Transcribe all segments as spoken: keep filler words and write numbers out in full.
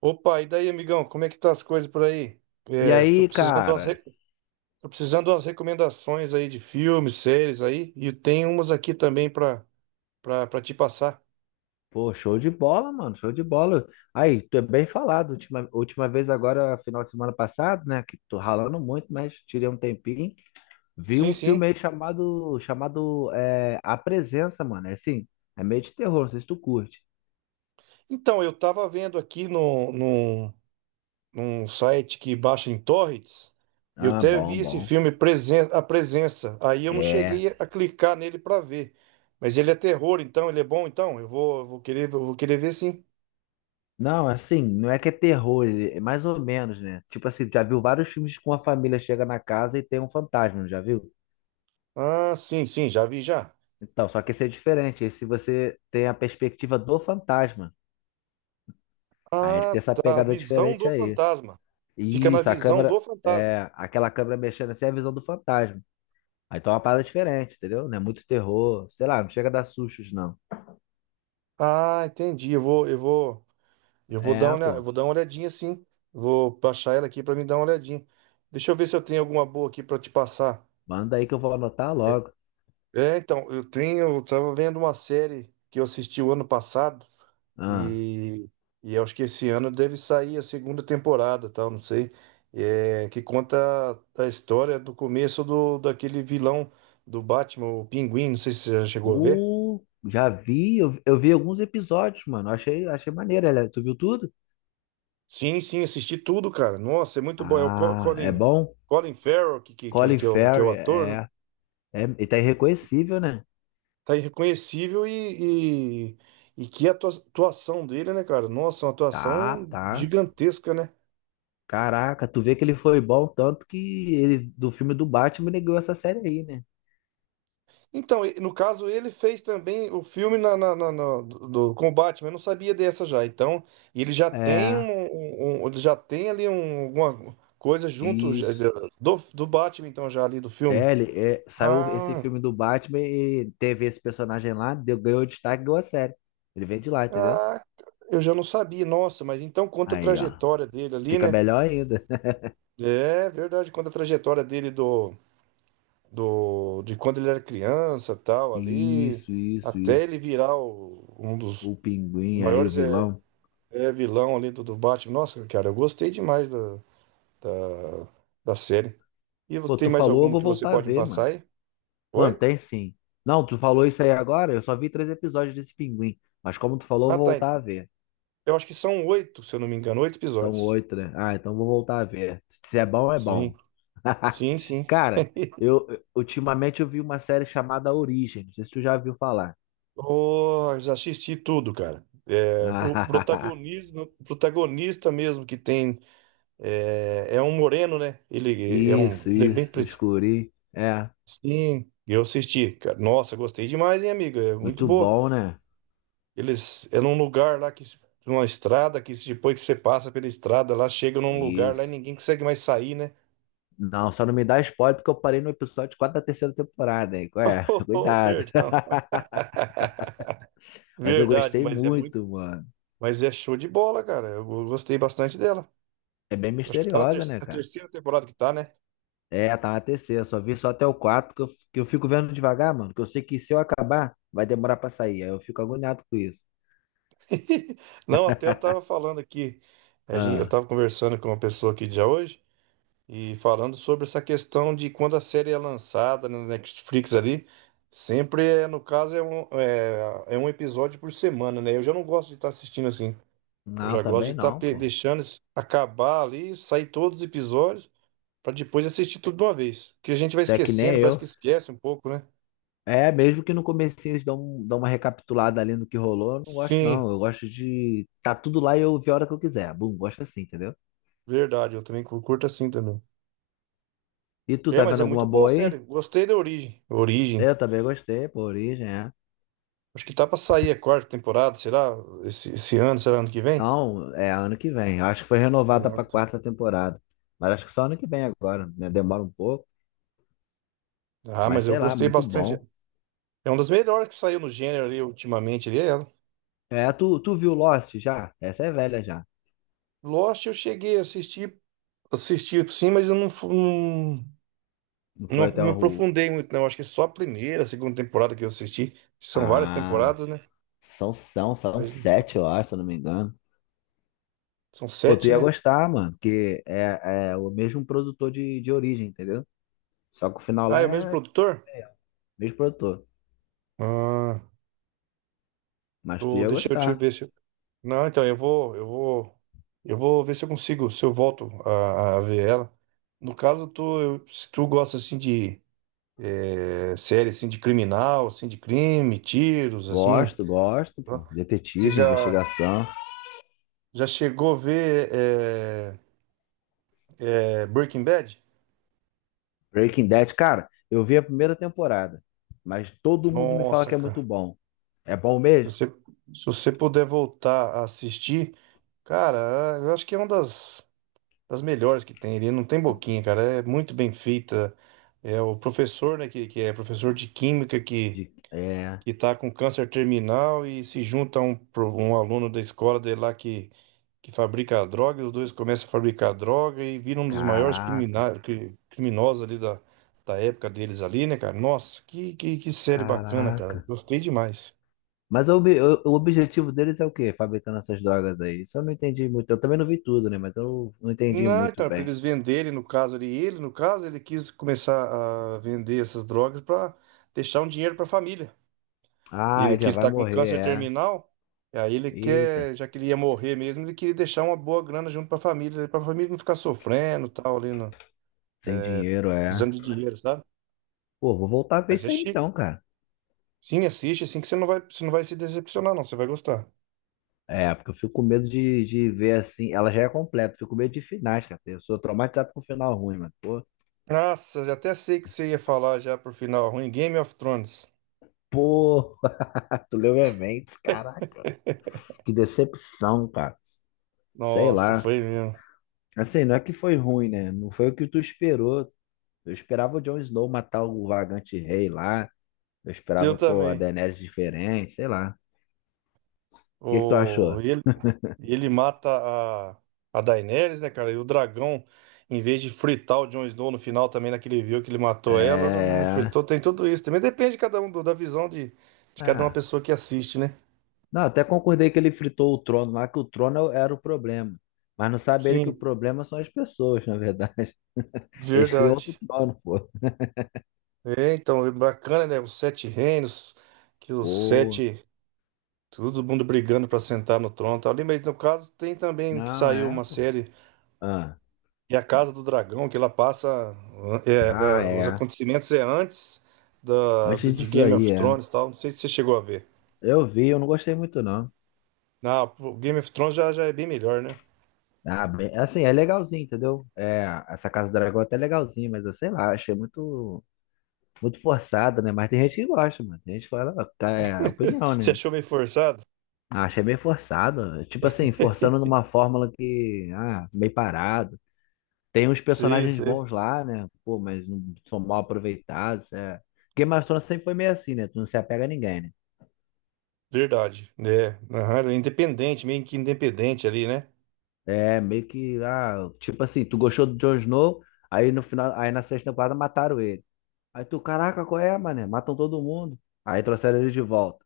Opa, e daí, amigão, como é que tá as coisas por aí? E É, tô aí, precisando de umas, cara? re- tô precisando de umas recomendações aí de filmes, séries aí, e tem umas aqui também pra, pra, pra te passar. Pô, show de bola, mano, show de bola. Aí, tu é bem falado. Última, última vez agora, final de semana passado, né? Que tô ralando muito, mas tirei um tempinho. Vi Sim, um filme sim. aí chamado, chamado é, A Presença, mano. É assim, é meio de terror, não sei se tu curte. Então, eu tava vendo aqui no, no, num site que baixa em torrents, eu Ah, até bom, vi esse bom. filme Presen A Presença, aí eu não É. cheguei a clicar nele pra ver, mas ele é terror, então, ele é bom, então, eu vou, eu vou querer, eu vou querer ver sim. Não, assim, não é que é terror, ele- é mais ou menos, né? Tipo assim, já viu vários filmes com a família chega na casa e tem um fantasma, não já viu? Ah, sim, sim, já vi já. Então, só que esse é diferente. Esse você tem a perspectiva do fantasma. Aí ele Ah, tem essa tá. pegada Visão diferente do aí. fantasma. Fica na Isso, a visão câmera, do fantasma. é, aquela câmera mexendo assim é a visão do fantasma. Aí tá uma parada diferente, entendeu? Não é muito terror, sei lá, não chega a dar sustos, não. Ah, entendi. Eu vou, eu vou, eu vou dar É, uma, olha- eu pô, vou dar uma olhadinha sim. Vou baixar ela aqui para me dar uma olhadinha. Deixa eu ver se eu tenho alguma boa aqui para te passar. manda aí que eu vou anotar logo. É, então, eu tenho, eu tava vendo uma série que eu assisti o ano passado Ah, e, e eu acho que esse ano deve sair a segunda temporada, tal, não sei, é, que conta a história do começo do, daquele vilão do Batman, o Pinguim, não sei se você já chegou a ver. uh, já vi, eu, eu vi alguns episódios, mano, achei, achei maneiro, ela- tu viu tudo? Sim, sim, assisti tudo, cara. Nossa, é muito bom. É o Co- Ah, é Colin, bom? Colin Farrell, que, que, que, Colin que é o, que é o Farrell, ator, né? é, é, é, ele tá irreconhecível, né? Tá irreconhecível e, e, e que atua- atuação dele, né, cara? Nossa, uma Tá, atuação tá. gigantesca, né? Caraca, tu vê que ele foi bom tanto que ele do filme do Batman ele ganhou essa série aí, né? Então, e- no caso, ele fez também o filme na, na, na- na- do, do com o Batman, eu não sabia dessa já. Então, ele já tem um, É, um- um- ele já tem ali um, alguma coisa junto já- isso. já- do, do Batman, então, já ali do filme. É, ele, é, saiu esse Ah, filme do Batman e teve esse personagem lá, deu, ganhou destaque e ganhou a série. Ele vem de lá, entendeu? ah, eu já não sabia, nossa, mas então conta a Aí, ó. trajetória dele ali, Fica né? melhor ainda. É verdade, conta a trajetória dele do, do, de quando ele era criança, tal, ali, Isso, isso, até isso. ele virar o- um dos O pinguim aí, o maiores vilão. É vilão ali do, do Batman. Nossa, cara, eu gostei demais da, da, da série. E você Pô, tem tu mais falou, eu alguma vou que você voltar a pode me ver, passar mano. aí? Mano, Oi? tem sim. Não, tu falou isso aí agora, eu só vi três episódios desse pinguim. Mas como tu falou, eu Ah, vou tá. voltar a ver. Eu acho que são oito, se eu não me engano, oito São episódios. oito, né? Ah, então vou voltar a ver. Se é bom, é Sim, bom. sim, sim. Cara, eu eu- ultimamente eu vi uma série chamada Origem. Não sei se tu já viu falar. Oh, já assisti tudo, cara. É, o Ah, protagonismo, o protagonista mesmo que tem é, é um moreno, né? Ele é um, isso, ele é isso. bem O pretinho. Escuri. É, Sim, eu assisti, cara. Nossa, gostei demais, hein, amiga? É muito muito boa. bom, né? Eles é num lugar lá que numa estrada que depois que você passa pela estrada lá chega num lugar lá e Isso. ninguém consegue mais sair, né? Não, só não me dá spoiler porque eu parei no episódio quatro da terceira temporada, hein? Qual é? Oh, oh, Cuidado. perdão. Mas eu Verdade, gostei mas é muito, muito, mano. mas é show de bola, cara. Eu gostei bastante dela. É bem Acho que tá na ter- misteriosa, né, a cara? terceira temporada que tá, né? É, tá na terceira. Só vi só até o quatro que eu, que eu fico vendo devagar, mano. Que eu sei que se eu acabar, vai demorar pra sair. Aí eu fico agoniado com isso. Não, até eu tava falando aqui. eh, A gente, eu Ah, tava conversando com uma pessoa aqui já hoje. E falando sobre essa questão de quando a série é lançada na Netflix ali, sempre é, no caso, é um, é, é um episódio por semana, né? Eu já não gosto de estar assistindo assim. Eu não, já gosto de também estar não, pô. deixando isso acabar ali, sair todos os episódios, para depois assistir tudo de uma vez. Porque a gente vai Até que nem esquecendo, parece que eu. esquece um pouco, né? É, mesmo que no comecinho eles dão, um- dão uma recapitulada ali no que rolou, eu não gosto, Sim, não. Eu gosto de. Tá tudo lá e eu ver a hora que eu quiser. Bum, gosto assim, entendeu? verdade, eu também cu- curto assim também. E tu, É, tá mas vendo é alguma muito boa a boa série. aí? Gostei da Origem. Origem. Eu também gostei, pô, Origem, é. Acho que tá pra sair a quarta temporada, será? Esse, esse ano, será ano que vem? Não, é ano que vem. Eu acho que foi renovada Ah, pra tá. quarta temporada. Mas acho que só ano que vem agora, né? Demora um pouco. Ah, Mas mas eu sei lá, gostei muito bastante. bom. É uma das melhores que saiu no gênero ali ultimamente ali, é ela. É, tu, tu viu Lost já? Essa é velha já. Lost eu cheguei a assistir, assisti sim, mas eu não, fu- não, Não foi não até me o. aprofundei muito, não. Acho que só a primeira, a segunda temporada que eu assisti. São várias Ah, temporadas, né? são, são, são Mas sete, eu acho, se eu não me engano. são Pô, tu sete, ia né? gostar, mano, porque é, é o mesmo produtor de, de origem, entendeu? Só que o final Ah, lá é o mesmo é, produtor? é o mesmo produtor. Ah, Mas tu do- ia deixa eu te gostar. ver se. eu- Não, então eu vou, eu vou, eu vou ver se eu consigo, se eu volto a, a ver ela. No caso, tu, eu- se tu gosta assim de é, série assim de criminal, assim de crime, tiros, assim. Gosto, gosto, Tá? pô. Você Detetive, já investigação. já chegou a ver é, é, Breaking Bad? Breaking Bad, cara, eu vi a primeira temporada, mas todo mundo me fala Nossa, que é muito cara. bom. É bom Se mesmo? você, se você puder voltar a assistir, cara, eu acho que é uma das, das melhores que tem. Ele não tem boquinha, cara. É muito bem feita. É o professor, né, que, que é professor de química que De, é, que tá com câncer terminal e se junta a um, pro- um aluno da escola dele lá que que fabrica a droga, e os dois começam a fabricar a droga e viram um dos maiores caraca, crimina- cri- criminosos ali da, da época deles ali, né, cara? Nossa, que, que, que série bacana, cara. caraca. Gostei demais. Mas o, obje- o- o objetivo deles é o quê? Fabricando essas drogas aí. Isso eu não entendi muito. Eu também não vi tudo, né? Mas eu não entendi Não, muito cara, pra bem. eles venderem, no caso ali, ele, no caso, ele quis começar a vender essas drogas para deixar um dinheiro pra família. Ah, Ele ele que já ele vai tá com morrer, câncer é. terminal, e aí ele Eita, quer, já que ele ia morrer mesmo, ele queria deixar uma boa grana junto pra família, para a família não ficar sofrendo e tal, ali, no, sem é, dinheiro, é. precisando de dinheiro, sabe? Pô, vou voltar a ver Mas é isso aí chique. então, cara. Sim, assiste, assim que você não vai, você não vai se decepcionar, não. Você vai gostar. É, porque eu fico com medo de, de ver assim. Ela já é completa, fico com medo de finais, cara. Eu sou traumatizado com final ruim, mano. Pô, Nossa, já até sei o que você ia falar já pro final ruim. Game of Thrones. pô, tu leu minha mente, caraca. Que decepção, cara. Sei Nossa, lá. foi mesmo. Assim, não é que foi ruim, né? Não foi o que tu esperou. Eu esperava o Jon Snow matar o Vagante Rei lá. Eu Eu esperava, pô, a também. Daenerys diferente, sei lá. O que que tu O, achou? ele, ele mata a, a Daenerys, né, cara? E o dragão, em vez de fritar o Jon Snow no final também, naquele viu que ele matou ela, ela não É... fritou. Tem tudo isso. Também depende de cada um, do- da visão de, de cada uma Ah. pessoa que assiste, né? Não, até concordei que ele fritou o trono lá, que o trono era o problema. Mas não sabe ele que o Sim, problema são as pessoas, na verdade. Eles criam outro verdade. trono, pô. É, então, é bacana, né? Os Sete Reinos, que os Pô, sete. Todo mundo brigando pra sentar no trono e tal ali, mas no caso tem também que não, saiu é, uma pô. série Ah, que é a Casa do Dragão, que ela passa é, é, ah, os é. acontecimentos é antes da, do, Antes de disso Game aí, of é. Thrones e tal. Não sei se você chegou a ver. Eu vi, eu não gostei muito, não. Ah, o Game of Thrones já, já é bem melhor, né? Ah, bem, assim, é legalzinho, entendeu? É, essa Casa do Dragão é até legalzinho, mas eu sei lá, achei muito muito forçada, né? Mas tem gente que gosta, mano. Tem gente que fala, "Ah, tá, é opinião, Você né? achou meio forçado? Ah, achei meio forçado. Tipo assim, forçando numa fórmula que, ah, meio parado. Tem uns Sim, personagens sim. bons lá, né? Pô, mas não são mal aproveitados. É. Game of Thrones sempre foi meio assim, né? Tu não se apega a ninguém, né? Verdade. É, aham, ele é independente, meio que independente ali, né? É, meio que, ah, tipo assim, tu gostou do Jon Snow, aí no final, aí na sexta temporada mataram ele. Aí tu, caraca, qual é, mané? Matam todo mundo. Aí trouxeram ele de volta.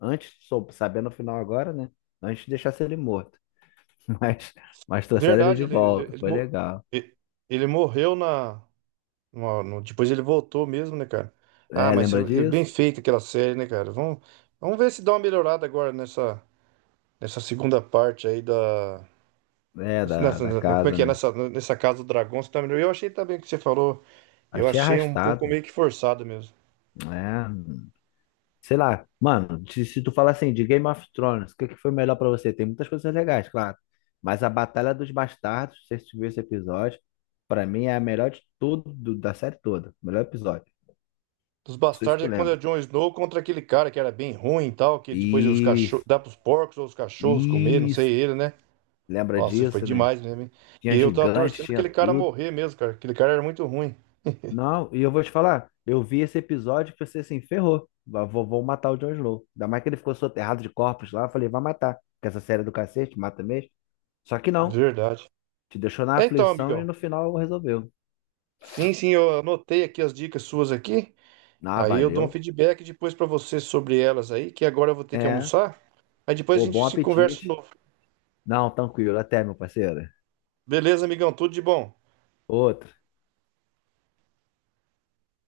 Antes, sou sabendo o final agora, né? Antes de deixar ele morto. mas, mas trouxeram ele Verdade, de ele, ele, volta, ele, foi mo- legal. ele ele morreu na, No- no- depois ele voltou mesmo, né, cara? Ah, É, mas lembra eu- eu- bem disso? feito aquela série, né, cara? Vamos, vamos ver se dá uma melhorada agora nessa, nessa segunda parte aí da. É, da, Nessa, da na- como é casa, que é? né? Nessa, nessa Casa do Dragão, você tá melhor. Eu achei também o que você falou. Eu Achei achei um pouco arrastado, meio que forçado mesmo. né? Sei lá, mano, se, se tu falar assim de Game of Thrones, o que, que foi melhor pra você? Tem muitas coisas legais, claro. Mas a Batalha dos Bastardos, se você viu esse episódio, pra mim é a melhor de tudo, do- da série toda. Melhor episódio. Dos Não sei se bastardos tu é quando é o lembra. Jon Snow contra aquele cara que era bem ruim e tal, que depois os cachorros. Isso, Dá pros porcos ou os cachorros comer, não sei isso. ele, né? Lembra Nossa, foi disso, né? demais mesmo, hein? E Tinha eu tava gigante, torcendo pra tinha aquele cara tudo. morrer mesmo, cara. Aquele cara era muito ruim. Não, e eu vou te falar, eu vi esse episódio e pensei assim, ferrou, vou, vou matar o Jon Snow. Ainda mais que ele ficou soterrado de corpos lá, eu falei, vai matar, que essa série é do cacete mata mesmo. Só que De não, Verdade. te deixou na É então, aflição e amigão. no final resolveu. Sim, sim, eu anotei aqui as dicas suas aqui. Ah, Aí eu dou um valeu, feedback depois pra você sobre elas aí, que agora eu vou ter que é, almoçar. Aí depois a ô, gente bom se conversa de apetite. novo. Não, tranquilo, até, meu parceiro. Beleza, amigão? Tudo de bom. Outro.